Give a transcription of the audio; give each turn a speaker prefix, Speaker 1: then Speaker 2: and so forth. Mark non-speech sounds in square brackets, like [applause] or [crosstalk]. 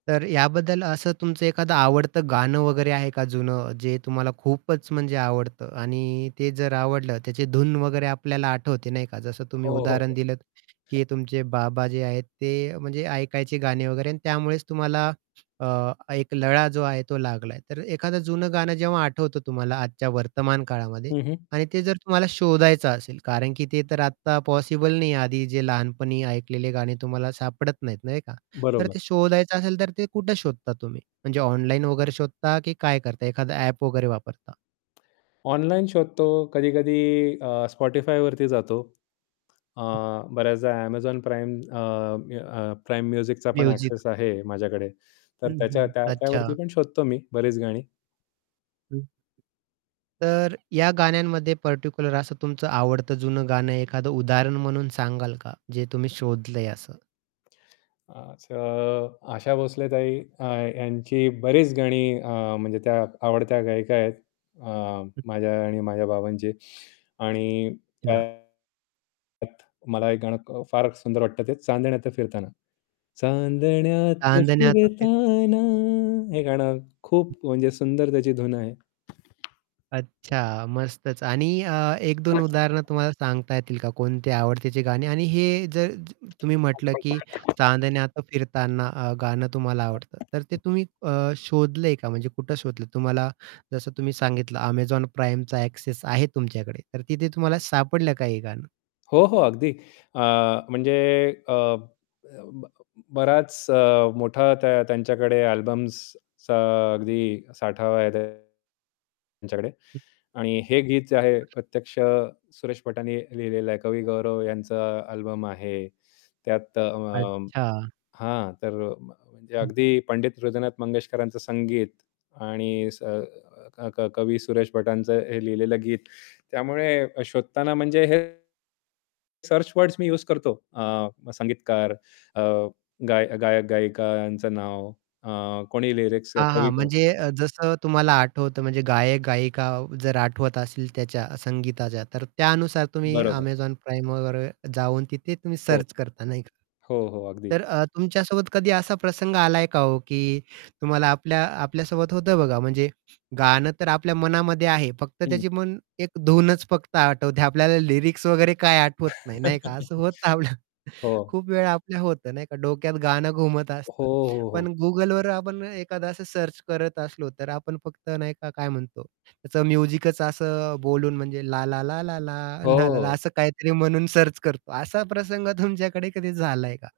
Speaker 1: तर याबद्दल असं तुमचं एखादं आवडतं गाणं वगैरे आहे का जुनं जे तुम्हाला खूपच म्हणजे आवडतं. आणि ते जर आवडलं त्याचे धून वगैरे आपल्याला आठवते नाही का? जसं तुम्ही
Speaker 2: हो, हो, हो.
Speaker 1: उदाहरण दिलंत, की तुमचे बाबा जे आहेत ते म्हणजे ऐकायचे गाणे वगैरे आणि त्यामुळेच तुम्हाला अ, एक लळा जो आहे तो लागलाय. तर एखादं जं गाणं जेव्हा आठवतं तुम्हाला आजच्या वर्तमान काळामध्ये
Speaker 2: हं, हं.
Speaker 1: आणि ते जर तुम्हाला शोधायचं असेल कारण, की ते तर आत्ता पॉसिबल नाहीये आधी जे लहानपणी ऐकलेले गाणी तुम्हाला सापडत नाहीत नाही का? तर
Speaker 2: बरोबर.
Speaker 1: ते शोधायचं असेल तर ते कुठे शोधता तुम्ही म्हणजे ऑनलाईन वगैरे शोधता की काय करता एखादं ॲप वगैरे वापरता?
Speaker 2: ऑनलाईन शोधतो कधी-कधी अ, Spotifyवरती जातो. अ,
Speaker 1: हं.
Speaker 2: बऱ्याचदा Amazon Prime अ, मी अ, Prime musicचा पण
Speaker 1: म्युझिक.
Speaker 2: ॲक्सेस आहे माझ्याकडे तर
Speaker 1: हं,
Speaker 2: त्याच्या
Speaker 1: हं,
Speaker 2: त्या त्यावरती
Speaker 1: अच्छा.
Speaker 2: पण शोधतो मी बरीच गाणी.
Speaker 1: हं. तर या गाण्यांमध्ये पार्टिक्युलर असं तुमचं आवडत जुनं गाणं एखादं उदाहरण म्हणून सांगाल का? जे तुम्ही शोधलंय असं.
Speaker 2: असं, आशा भोसले ताई अ, यांची बरीच गाणी अ, म्हणजे त्या आवडत्या गायिका आहेत. अ,
Speaker 1: हं.
Speaker 2: माझ्या आणि माझ्या बाबांची. आणि
Speaker 1: [unintelligible]
Speaker 2: [unintelligible] मला हे गाणं क फार सुंदर वाटत ते चांदण्यात फिरताना. चांदण्यात
Speaker 1: चांदण्यात फिर
Speaker 2: फिरताना हे गाणं
Speaker 1: हं.
Speaker 2: खूप म्हणजे सुंदर त्याची धून आहे.
Speaker 1: अच्छा, मस्तच. आणि अ, एक दोन उदाहरणं
Speaker 2: [unintelligible]
Speaker 1: तुम्हाला सांगता येतील का, कोणते आवडतेची गाणी? आणि हे जर तुम्ही म्हटलं, की
Speaker 2: [unintelligible]
Speaker 1: चांदण्यात फिरताना अ, गाणं तुम्हाला आवडतं तर ते तुम्ही
Speaker 2: [unintelligible]
Speaker 1: अ, शोधलंय का? म्हणजे कुठे शोधलं? तुम्हाला जसं तुम्ही सांगितलं Amazon Primeचा ॲक्सेस आहे तुमच्याकडे, तर तिथे तुम्हाला सापडलं का हे गाणं?
Speaker 2: हो, हो. अगदी अ, म्हणजे अ, अ, बराच अ, मोठा त्या त्यांच्याकडे अल्बम्सचा अगदी साठा आहे त्यांच्याकडे
Speaker 1: हं.
Speaker 2: आणि हे गीत जे आहे प्रत्यक्ष सुरेश भटांनी लिहिलेलं आहे. कवी गौरव यांचा अल्बम आहे. त्यात अ, अ,
Speaker 1: अच्छा.
Speaker 2: हां, तर म्हणजे
Speaker 1: हं.
Speaker 2: अगदी पंडित हृदयनाथ मंगेशकरांचं संगीत आणि स क क कवी सुरेश भटांचं हे लिहिलेलं गीत, त्यामुळे अ, शोधताना म्हणजे हे सर्च वर्ड्स मी यूज करतो. अ, मग संगीतकार अ, गायक गायक गायिका यांचं नाव अ, कोणी लिरिक्स
Speaker 1: हां,
Speaker 2: कवी
Speaker 1: हां.
Speaker 2: कोण.
Speaker 1: म्हणजे अ, जसं तुम्हाला आठवतं म्हणजे गायक-गायिका जर आठवत असेल त्याच्या, संगीताच्या, तर त्यानुसार तुम्ही
Speaker 2: बरोबर.
Speaker 1: Amazon Primeवर जाऊन तिथे तुम्ही
Speaker 2: हो.
Speaker 1: सर्च करता नाही का?
Speaker 2: हो, हो अगदी.
Speaker 1: तर अ, तुमच्यासोबत कधी असा प्रसंग आलाय का ओ, की तुम्हाला आपल्या आपल्यासोबत होतं बघा म्हणजे गाणं तर आपल्या मनामध्ये आहे फक्त
Speaker 2: हं.
Speaker 1: त्याची मन एक धूनच फक्त आठवते आपल्याला लिरिक्स वगैरे काय आठवत नाही नाही का? असं
Speaker 2: [laughs]
Speaker 1: होतं आपलं.
Speaker 2: हो.
Speaker 1: खूप वेळ आपल्याला होतं, नाही का, डोक्यात गाणं घुमत
Speaker 2: हो,
Speaker 1: असतं.
Speaker 2: हो,
Speaker 1: पण
Speaker 2: हो.
Speaker 1: Googleवर आपण एखादं असं सर्च करत असलो, तर आपण फक्त नाही का काय म्हणतो त्याचं म्युझिकच असं बोलून म्हणजे ला, ला, ला ला, ला, ला, ला, ला
Speaker 2: हो.
Speaker 1: असं काहीतरी म्हणून सर्च करतो. असा प्रसंग तुमच्याकडे कधी झालाय का?